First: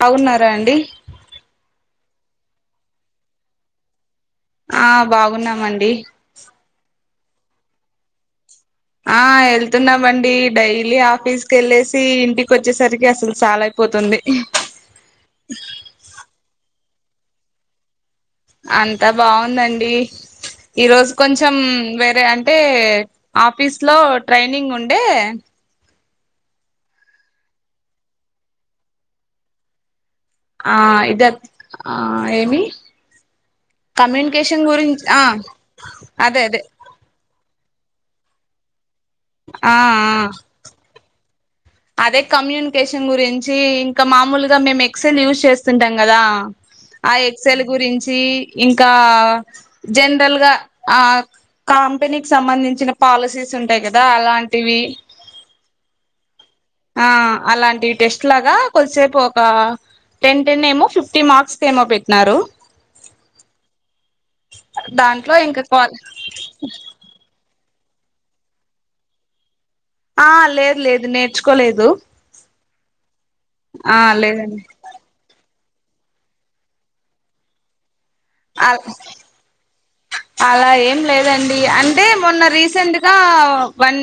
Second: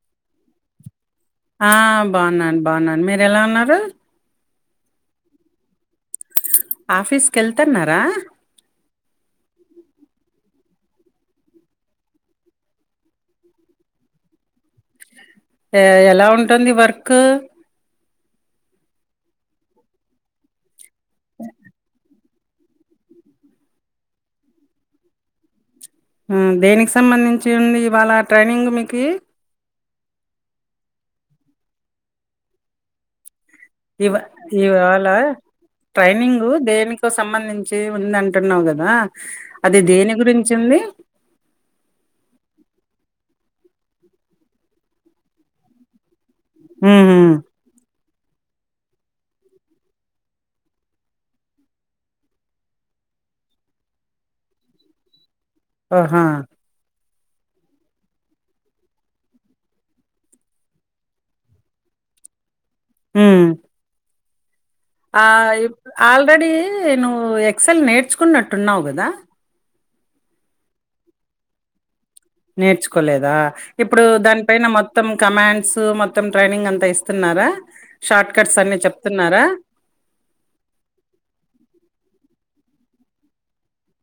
బావున్నారా అండి బాగున్నా బాగున్నాను మీరెలా ఉన్నారు ఆ బాగున్నామండి ఆఫీస్ కెళ్తన్నారా? ఆ వెళ్తున్నామండి డైలీ ఆఫీస్కే వెళ్ళేసి ఇంటికి వచ్చేసరికి అసలు చాలా పోతుంది ఎలా ఉంటుంది వర్క్ అంతా బాగుందండి ఈరోజు కొంచెం వేరే అ అంటే ఆఫీస్ లో ట్రైనింగ్ ఉండే ఆ దేనికి సంబంధించి ఉంది ఇవాళ ట్రైనింగ్ మీకు ఆ ఇగద్ ఆ ఏమి? ఇవ్ కమ్యూనికేషన్ గురించి ఇవాళ ఆ అదే ట్రైనింగ్ అదే దేనికో సంబంధించి చి ఉంది అంటున్నావు కదా ఆ అది దేని ఆ గురించి ఉంది అదే కమ్యూనికేషన్ గురించి ఇంకా మామూలుగా మేము ఎక్సెల్ యూస్ చేస్తుంటాం కదా ఆ హుహు. ఎక్సెల్ గురించి ఇంకా జనరల్ గా ఆ కంపెనీకి సంబంధించిన పాలసీస్ ఉంటాయి కదా అలాంటివి ఆహా! ఆ అలాంటివి టెస్ట్ లాగా కొద్దిసేపు ఒక టెన్, టెన్ ఏమో ఫిఫ్టీ మార్క్స్ ఏమో పెట్టినన్నారు. ఉమ్ ఆ దాంట్లో ఇంకా యు కాల్ ఆల్రెడీ నువ్వు ఎక్సెల్ నేర్చుకున్నట్టున్నావు కదా ఆ లేదు లేదు నేర్చుకోలేదు. నేర్చుకోలేదా ఆ ఇప్పుడు లేదండి దానిపైన మొత్తం కమాండ్స్ మొత్తం ట్రైనింగ్ అంత ఇస్తున్నారా? షార్ట్ కట్స్ అన్ని అ చెప్తున్నారా? అలా ఏం లేదండి అంటే మొన్న రీసెంట్గా వన్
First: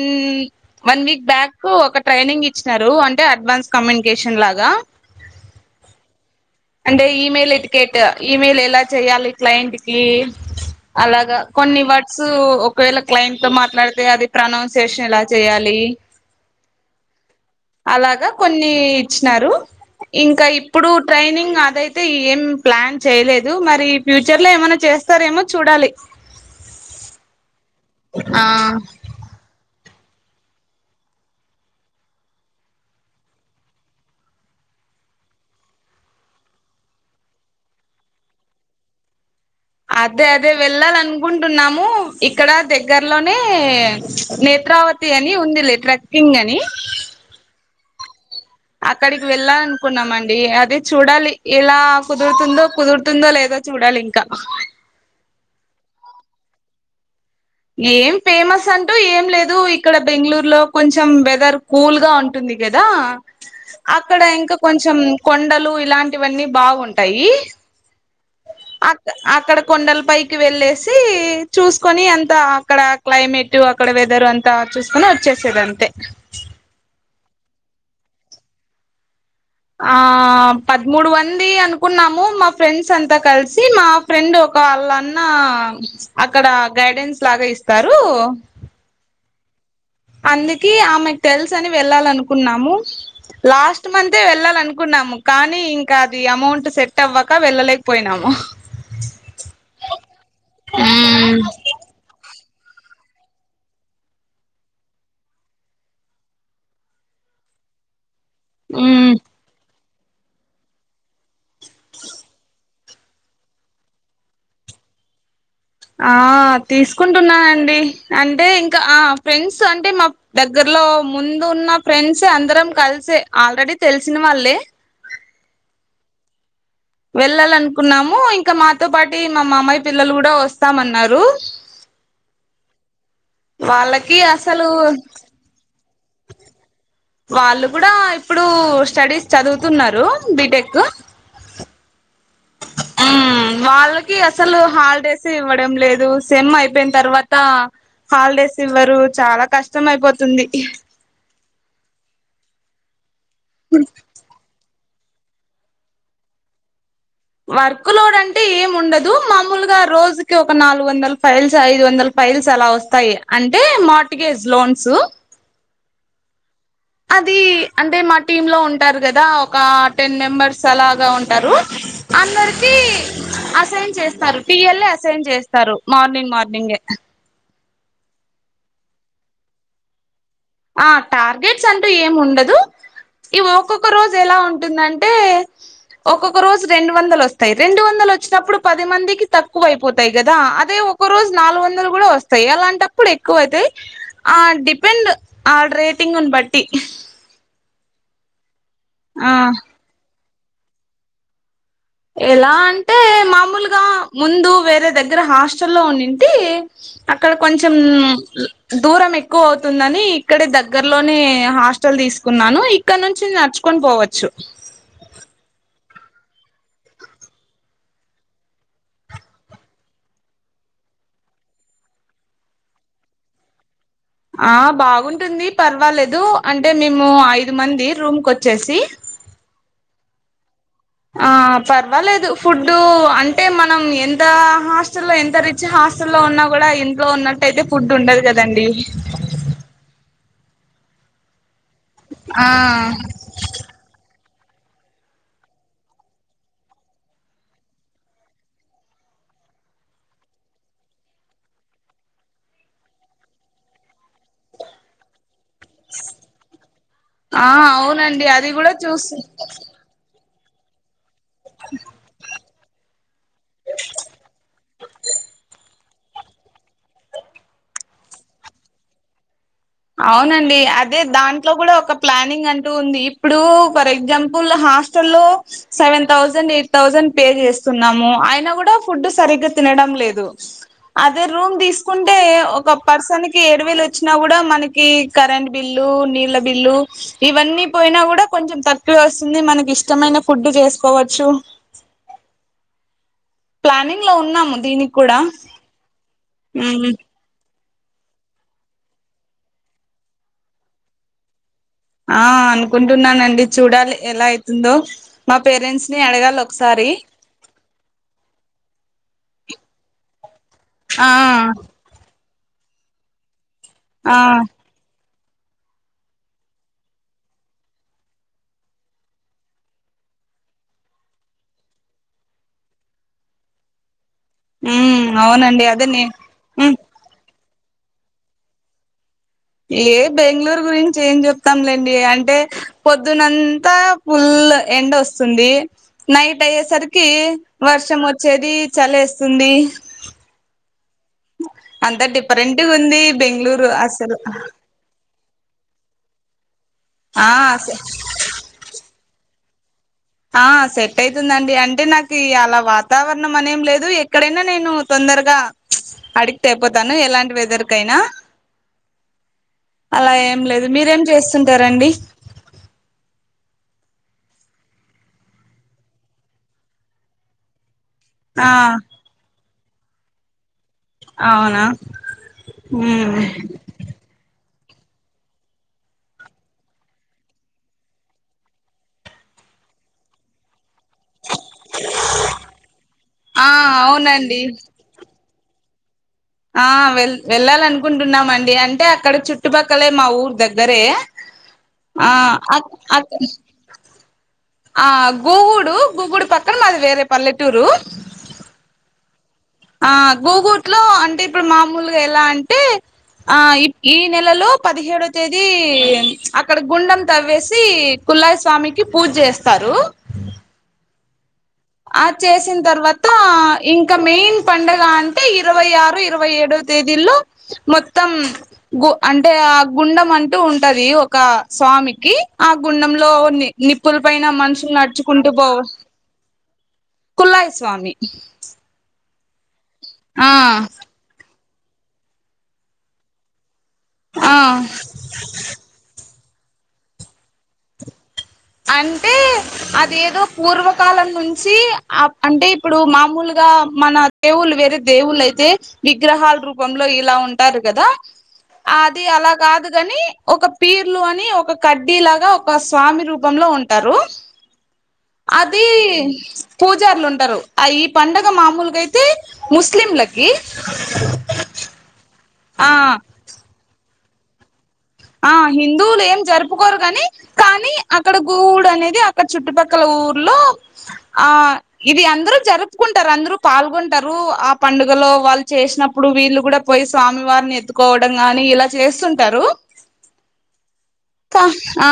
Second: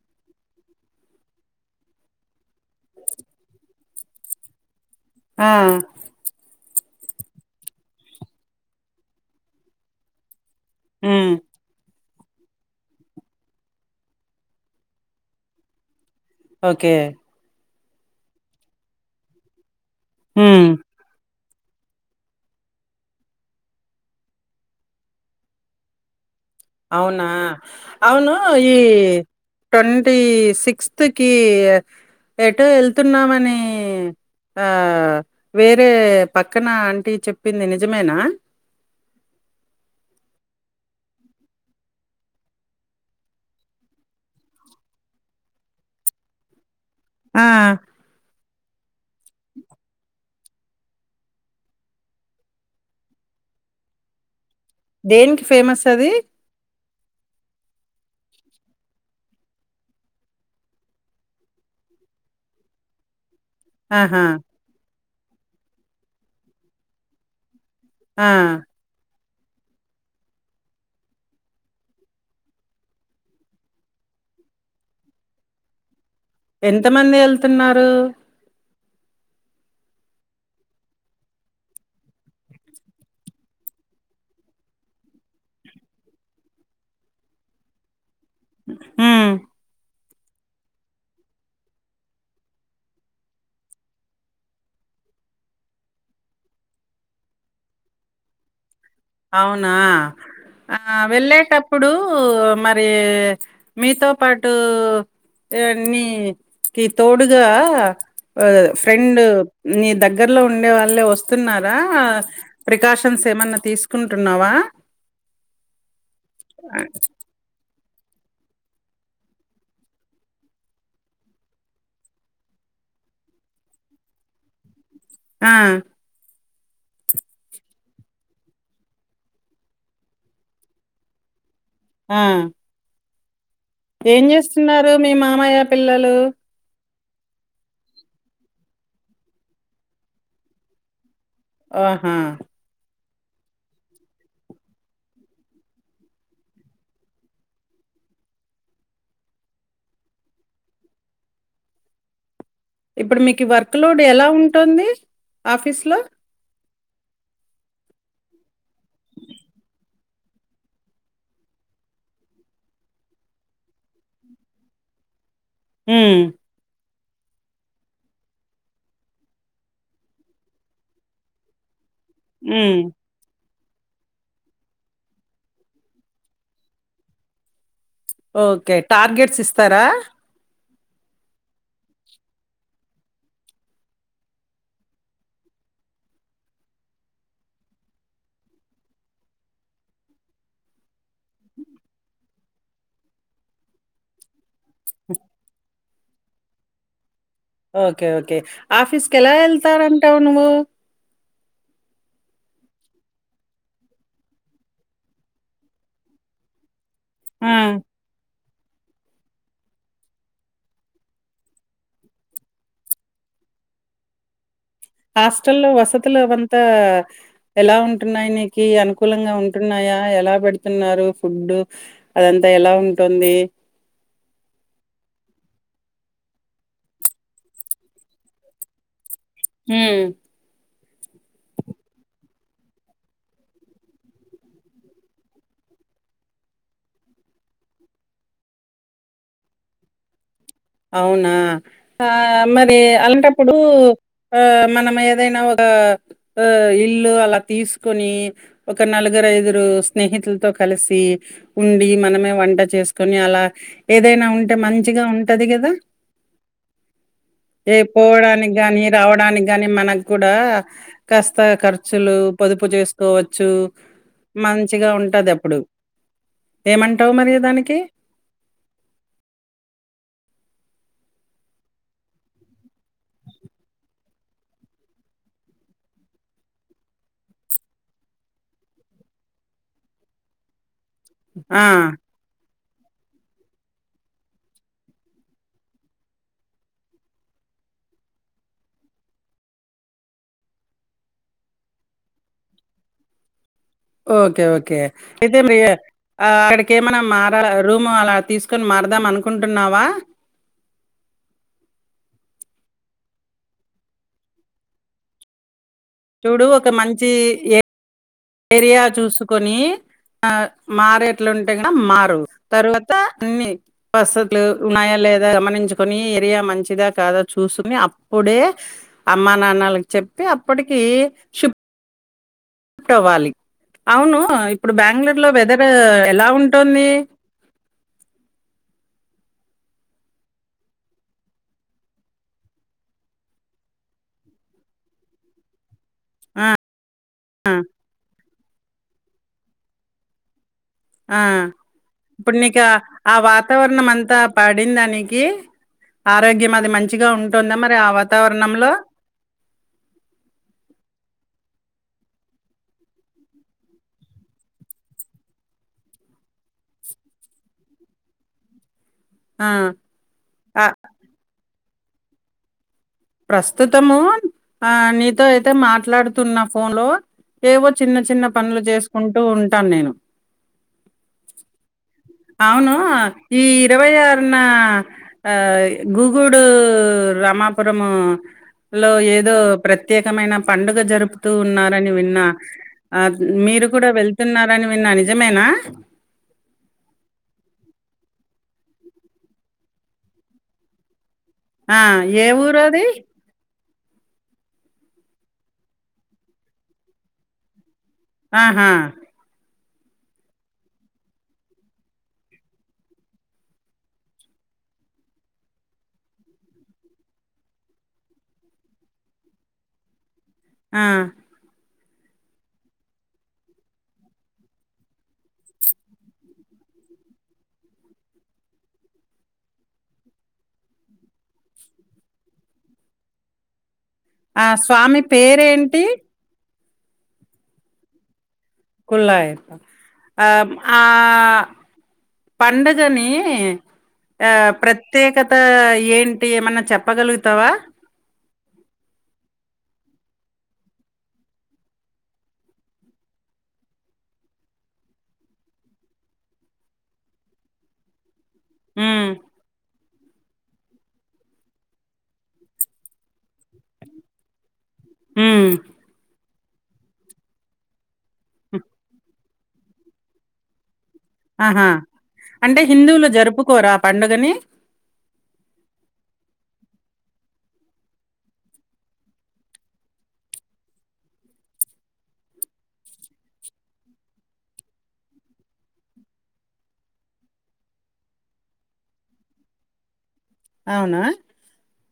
వన్ వీ వీక్ బ్యాక్ ఒక ట్రైనింగ్ ఇచ్చినారు. అంటే అడ్వాన్స్ కమ్యూనికేషన్ లాగా ఉమ్ అంటే ఇమెయిల్ ఇటుకెట్ ఇమెయిల్ ఎలా చేయాలి క్లయింట్ కి ఉమ్ అలాగా కొన్ని వట్ స ఒకవేళ క్లయింట్ తో మాట్లాడితే అది ప్రొనౌన్సియేషన్ ఎలా చేయాలి. ఓకే అలాగా కొన్ని ఇచ్చినారు ఇంకా ఉమ్ ఇప్పుడు ట్రైనింగ్ అదైతే ఏం ప్లాన్ చేయలేదు మరి ఫ్యూచర్ లో ఏమైనా చేస్తారేమో చూడాలి. అవునా అవును ఆ ఈ టోన్ టి సిక్స్త్ కి ఎటో వెళ్తున్నామని ఆ వేరే పక్కన ఆంటీ చెప్పింది నిజమేనా? అదే అదే వెళ్ళాలనుకుంటున్నాము ఇక్కడ దగ్గరలోనే నే చత్రావతి అని ఉందిలే ట్రకింగ్ అని ఆ అక్కడికి వెళ్ళాలనుకున్నామండి అదే చూడాలి ఇలా కుదురుతుందో కుదురుతుందో లేదో చూడాలి ఇంకా దేనికి ఫేమస్ అది ఏం ఫేమస్ అంటూ ఏం లేదు ఇక్కడ బెంగళూరు లో కొంచెం వెదర్ కూల్ గా ఉంటుంది. గదా అక్కడ ఆహా ఇంకా కొంచెం కొండలు ఇలాంటివన్నీ బాగుంటాయి. ఆ అక్ అక్కడ కొండల పైకి వెళ్ళేసి చూసుకొని అంతా అక్కడ క్లైమేట్టు అక్కడ వెద ర్ అంతా చూస్కొని వచ్చేసేదంతె ఎంత మంది ఎళ్తున్నారు ఆ పడ్మూడు వంది అనుకున్నాము మా ఫ్రెండ్సంతా కల్సి మా ఫ్రెండు వాళ్ళన్నా అక్కడ గైడెన్స్ లాగా ఇస్తారు ఉమ్ అందికి ఆమెక్ తెల్సని వెళ్ళాలనుకున్నాము లాస్ట్ మంతే వెళ్ళాలనుకున్నాము కానీ ఇంక అది అమౌంట్ సెట్టవ్వక వెళ్ళలేకపొయ్నాము అవునా ఆ వెళ్ళేటప్పుడు మరి మీతో పాటు ఇవన్నీ కి తోడుగా ఆ ఉమ్ ఫ్రెండు నీ దగ్గర్లో ఉండే వాళ్ళే వస్తున్నారా ప్రికాషన్స్ ఏమన్నా తీస్ కుంటున్నావా ఆ తీసుకుంటున్నానండి అంటే ఇంకా ఆ ఫ్రెండ్సు అంటే మా దగ్గర్లో ముందు ఉన్న ఫ్రెండ్సే అందరం కల్సే ఆల్రెడీ తెల్సిన వాళ్ళే ఆ వెళ్ళాలనుకున్నాము ఇంక మాతో పాటి మ మామయ్య పిల్లలు గుడా వస్తామన్నారు ఆ! వాళ్ళకి ఏం అసలు జేస్తున్నారు మీ మామయ్య పిల్లలు వాళ్ళు గుడా ఇప్పుడూ స్టడీస్ చదువుతున్నారు బీటెక్కు వాహా ఊ వాళ్ళకి అసలు హాలిడేసే ఇవ్వడం లేదు సెమ్మైపైన్ తర్వాత హాల్డే స్ ఇవ్వరు చాలా కష్టమైపోతుంది ఇబ్బుడు మీకు వర్క్ లూడ్ ఎలా ఉంటుంది ఆఫీస్ లో వర్కు లూడ్ అంటే ఏమ్ ఉండదు మామూలుగా రోజుకి ఒక నాలుగు వందల్ ఫైల్స్ ఐదు వందల్ ఫై ఫైల్స్ అలా వస్తాయి అంటే మార్టిగేజ్ లోన్సు ఊ అది అంటే మా టీమ్ లో ఉంటారు గదా ఒక టెన్ మెంబర్స్ అలాగా ఉంటరు అందరికీ హ్మ్. అస్ అసైన్ చేస్తారు పిఎల్ ఏ అసైన్ జేస్తారు మార్నింగ్ మార్నింగే ఓకే టార్గెట్స్ ఇస్తారా ఆ టార్గెట్స్ అంటూ ఏమ్ ఉండదు ఇ ఒక్కొక్క రోజు ఎలా ఉంటుందంటే ఒక్కొక్క రోజు రెండ వందలొస్తాయ్ రెండు వందలొచ్చినప్పుడు పది మందికి తక్కువైపోతాయ్ గదా అదే ఒ ఒక్కో రోజు నాలుగు వందలు గూడా వస్తాయ్ అలాంటప్పుడు ఎక్కువ అయితే ఆ డిపెండ్ ఆల్ రేటింగున్ బట్టి ఓకే ఓకే ఆఫీస్ ఆ కెలా ఎల్తాంరంటావు నువ్వు ఎలా అంటే మామూలుగా ముందు వేరే దగ్గర హాస్టల్ల్లో ఉన్నింటి అక్కడ ఆ! కొంచం దూరం ఎక్కువ అవుతుందని ఇక్కడే దగ్గర్లోనే హాస్టల్ దీసుకున్నాను ఇక్కన్నుంచి నడ్చ్ కొని బోవచ్చు [unintelligible] అంతా ఎలా ఉంటున్నాయ్ నీకి అనుకూలంగా ఉంటున్నాయా ఎలా బెడుతున్నారు ఫుడ్డు అదంతా ఎలా ఉంటుంది ఆ బాగుంటుంది పర్వాలేదు అంటే మేము ఐదు మంది రూమ్ కొచ్చేసి మ్ ఆ పర్వాలేదు ఫుడ్డు అంటే మనం ఎంత హాస్టల్ లో ఎంత రిచ్ హాస్ స్టల్లో ఉన్నా కూడా ఇంట్లో ఉన్నట్టయితే ఫుడ్ ఉండదు కదండి అవునా ఆ మరి అలాంటప్పుడు ఆ మనం ఏదైనా ఒక ఆ ఇల్లు అలా తీసుకొని ఒక నలుగు ఐదుగురు స్నేహితులతో కలిసి ఉండి మనమే వంట చేసుకొని అలా ఏదైనా ఉంటే మంచిగా ఉం టది కదా ఆ ఏ అవునండి అది పోవడానికి కూడా కానీ చూసి రావడానికి కాని మన కూడా కాస్త ఖర్చులు పొదుపు చేసుకోవచ్చు మంచిగా ఉంటది అప్పుడు ఏమంటావు మరి దానికి అవునండి అదే దాంట్లో కూడా ఒక ప్లానింగ్ అంటూ ఉంది ఇప్పుడు ఫర్ ఎగ్జాంపుల్ హస్ హస్ట లో seven thousand eight thousand pay చేస్తున్నాము అయిన కూడా ఫుడ్ సరిగ్గా తినడం లేదే అదే రూమ్ ఆ తీసుకుంటే ఒక పర్సన్ కి ఏడు వేయిలు వచ్చినా కూడా మన కి కరెంట్ బిల్లు నీళ్ళ బిల్లు ఇవన్నీ పోయినా కూడా కొంచెం తక్కువే వస్తుంది మన కి ఇష్టమైన ఫుడ్డు చేసుకోవచ్చు ప్లానింగ్ లో ఓకే ఉన్నాము ఓకే దీనికి కూడా అయితే మరి ఆ ఉమ్ అక్కడికేమన్న మార రూమ్ అలా తీసుకొని మారుదాం అనుకుంటున్నావా ఆ అనుకుంటున్నానండి చూడాలి ఎలా అవుతుందో మా పేరెంట్స్ ని అడగాలి ఒకసారి ఎరియా చూసుకొని ఆ ఆ మారేట్లుంటే గినా మారు తర్వాత అన్ని ఆ వసతులు ఉన్నాయా లే గమనించుకొని ఏరియా మంచిదా కాదా చూసుకుని అప్పుడే అమ్మా నాన్నకి చెప్ ప్పి అప్పటికి షిప్ ట్ అవ్వాలి అవును ఇప్పుడు ఉమ్ బెంగళూరు లో వెదర్ అవునండి అదే నే ఎలా ఉమ్ ఉంటుంది ఏ బెంగళూరు గురించి ఏం చెప్తాంలేండి అంటే పొద్దునంతా పుల్ ల్ ఎండ వస్తుంది నైట్ ఆ అయ్యేసరికి వర్షం వచ్చేది చలేస్తుంది ఆ అంత ఇప్పుడు డిఫరెంట్ నీకు గా ఉంది ఆ బెంగళూరు వాతావరణం అసలు అంతా పడిందానికి ఆరోగ్యం అది మంచిగా ఆ ఉంటుందా మరి ఆ వాతావరణంలో ఆ సెట్ అయితుందండి అంటే నాకు అలా వాతావరణం అనేం లేదు ఎక్కడైనా నేను తొం దరగా అడిక్ట్ అయిపోతాను ఎలాంటి వెదర్ కైనా ఆ అలా ఏం ఆ లేదు మీరేం చేస్తుంటారండి ప్రస్తుతము ఆ నీతో అయితే మాట్లాడుతున్న ఫోన్ లో ఏవో చిన్న చిన్న ఆ పనులు చేసుకుంటూ ఉంటాను నేను అవునా అవును ఉమ్ ఈ ఇరవై ఆరు నా ఆ గుగుడు రామాపురము లో ఏదో ప్రత్యేకమైన పండుగ జరుపుతూన్నారని విన్నా ఆ మీరు కూడా అవునండి వెళ్తున్నారని విన్నా ని జమేనా ఆ వెల్ వెళ్ళాలనుకుంటున్నామండి అంటే అక్కడ చుట్టుపక్కలే మా ఊరు దగ్గరే ఆ ఏ ఊరు అక్ అది అక్ ఆ గూగూడు గూగూడు పక్కన మాది వేరే పల్లెటూరు ఆహా ఆ గూగుట్ లో అంటే ఇప్పుడు మామూలుగా ఎలా అంటే ఆ ఈ నెలలో పదిహేడో తేదీ అక్కడ గుండెం తవ్వేసి కుల్ళయిస్వామికి పూజ చేస్తారు ఆ ఆ చేసిన తర్వాత ఇంకా మెయిన్ పండుగ అంటే ఇరవై ఆరు ఇరవై ఏడు తేదీలో మొత్తం గు అంటే ఆ గుండం అంటూ ఉంటది ఒక స్వామికి ఆ గుండంలో ని నిప్పుల పైన ఆ మనుషులు స్వామి నడుచుకుంటూ పోవు పేరేంటి కుల్లయస్వామి కుళ్ళయప్ప ఆ ఆ పండుగని ఆ ప్రత్యేకత ఏంటి ఏమన్నా చెప్పగలుగుతావా అంటే అదేదో పూర్వకాలం నుంచి ఆ అంటే ఇప్పుడు మామూలుగా ఇలా మన దేవుళ్లు వేరే దేవుళ అయితే విగ్రహాల రూపంలో ఇలా ఉంటారు కదా అది హ్మ్ అలా కాదు కాని ఒక పీర్లు అని ఒక కడ్డి లాగా ఒక స్వామి రూప లో ఉంటారు హ్మ్ అది పూజారులు ఉంటారు అయు పండగ మామూలుగా అయితే ముస్లింలకి ఆహా అంటే ఆ హిందువులు జరుపుకోరా ఆ పండుగని ఆ హిందువులు ఏం జరుపుకోరు గాని కానీ అక్కడ గుగూడు అనేది అక్కడ చుట్టుపక్కల ఊ ఊర్లో ఆ ఇది అందరు జరుపుకుంటారు అందరు పాల్గొంటారు ఆ పండుగ లో వాళ్ళు చేసినప్పుడు వీళ్ళు కూడా పోయి స్వామి వారిని ఎత్తుకోవడం గాని ఇలా చేస్తుంటారు అవునా కా ఆ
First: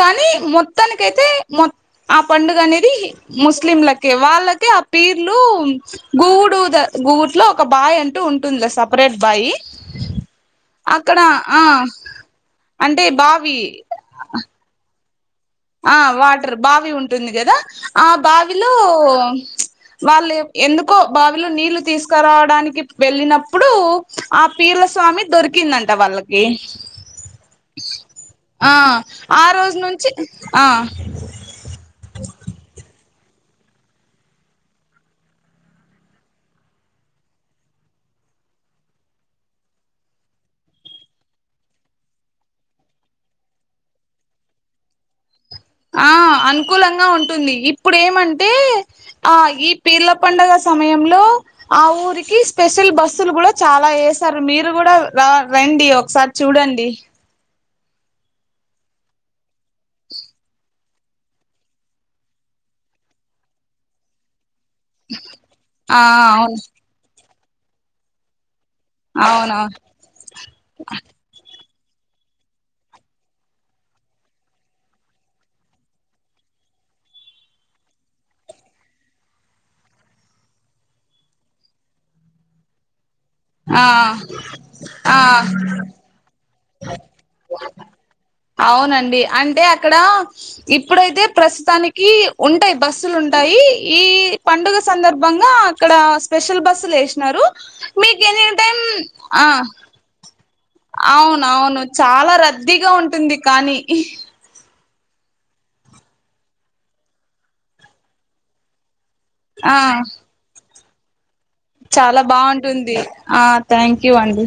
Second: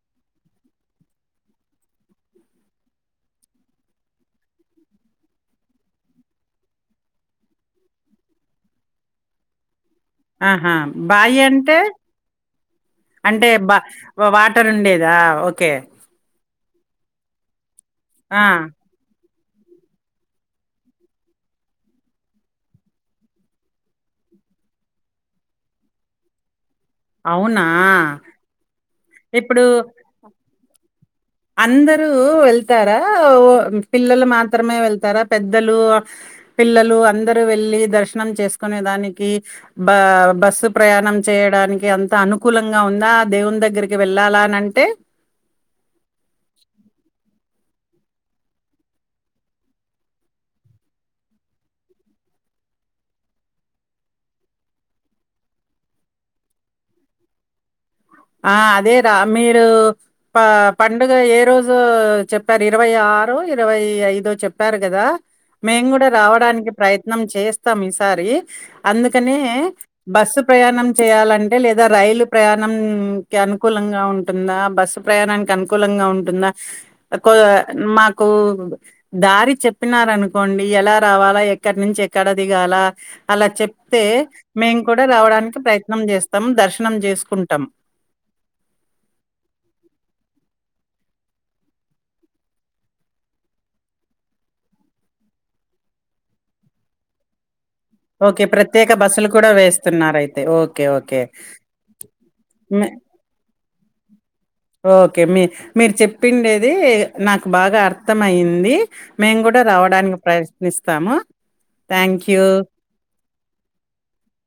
కానీ మొత్తానికైతే మ ఆ పండుగ అనేది ముస్లింలకే వా వాళ్ళకి ఆ పీర్లు గుగూడు గుగూట్లో ఒక బాయ్ అంటూ ఉంటుందిలే సపరేట్ బాయ్ ఆహా అక్కడ బాయి ఆ అంటే అంటే బా అంటే బ వాటర్ ఉండేదా ఓకే ఆ వాటర్ బావి ఉంటుంది కదా ఆ బావిలో చ్ వాళ్ళు ఎందుకో బావిలో నీళ్లు తీసుకురావడానికి వెళ్ళినప్పుడు ఆ పీర్ల స్వామి దొరికిందంట వాళ్ళకి అవునా ఆ ఆ రోజు నుంచి ఆ అందరు వెళ్తారా పిల్లలు మాత్రమే వెళ్తారా పెద్దలు పిల్లలు అందరు వెళ్లి దర్శనం చేసుకునే దానికి బ బస్సు ప్రయాణం చేయడానికి అంత అనుకూలంగా ఉంది నా దేవుని దగ్గరికి వెళ్ళాలా అని అంటే ఆ అనుకూలంగా ఉంటుంది ఇప్పుడు ఏమంటే ఆ ఈ పీర్ల పండుగ సమయంలో ఆ ఊరికి స్పెషల్ బస్సులు కూడా చాలా వేసారు మీరు కూడా రా రండి ఒకసారి చూడండి ఆ అదే రా మీరు ప పండుగ ఏ రోజు చెప్పారు ఇరవై ఆరు ఆరో ఇరవై ఐదో చెప్ప చెప్పారు కదా మేము ఆ కూడా అవును రావడానికి ప్రయత్నం చేస్తాం ఈసారి అందుకనే అవునవును బస్సు ప్రయాణం చేయాలంటే లేదా రైలు ప్రయాణం అనుకూలంగా ఉంటుందా బస్సు ప్రయాణానికి అనుకూలంగా ఉంటుందా కో మా కు దారి చెప్పినార అనుకోండి ఎలా రావాలా ఎక్కడి నుంచి ఎక్కడ దిగాల అలా ఆ చెప్తే మేము కూడా ఆ రావడానికి ప్రయత్నం చేస్తాం దర్శనం చేసుకుంటాం అవునండి అంటే అక్కడ ఇప్పుడైతే ప్రస్తుతానికి ఉంటాయి బస్సులు ఉంటాయి ఈ పండుగ సందర్భంగా అక్కడ స్పెషల్ బస్సులు వేసినారు మీకు ఓకే ఎనీ టైం ప్రత్యేక బస్సులు ఆ కూడా వేస్తున్నారు అయితే ఓకే ఓకే అవును అవును చాలా మే రద్దీగా ఉంటుంది కానీ ఓకే మీ మీరు చెప్పిండేది నాకు బాగా అర్థంమయింది మేము కూడా ఆ రావడానికి ప్రయత్నిస్తాము చాలా థ్యాంక్ యూ. బాగుంటుంది ఆ థ్యాంక్ యూ అండి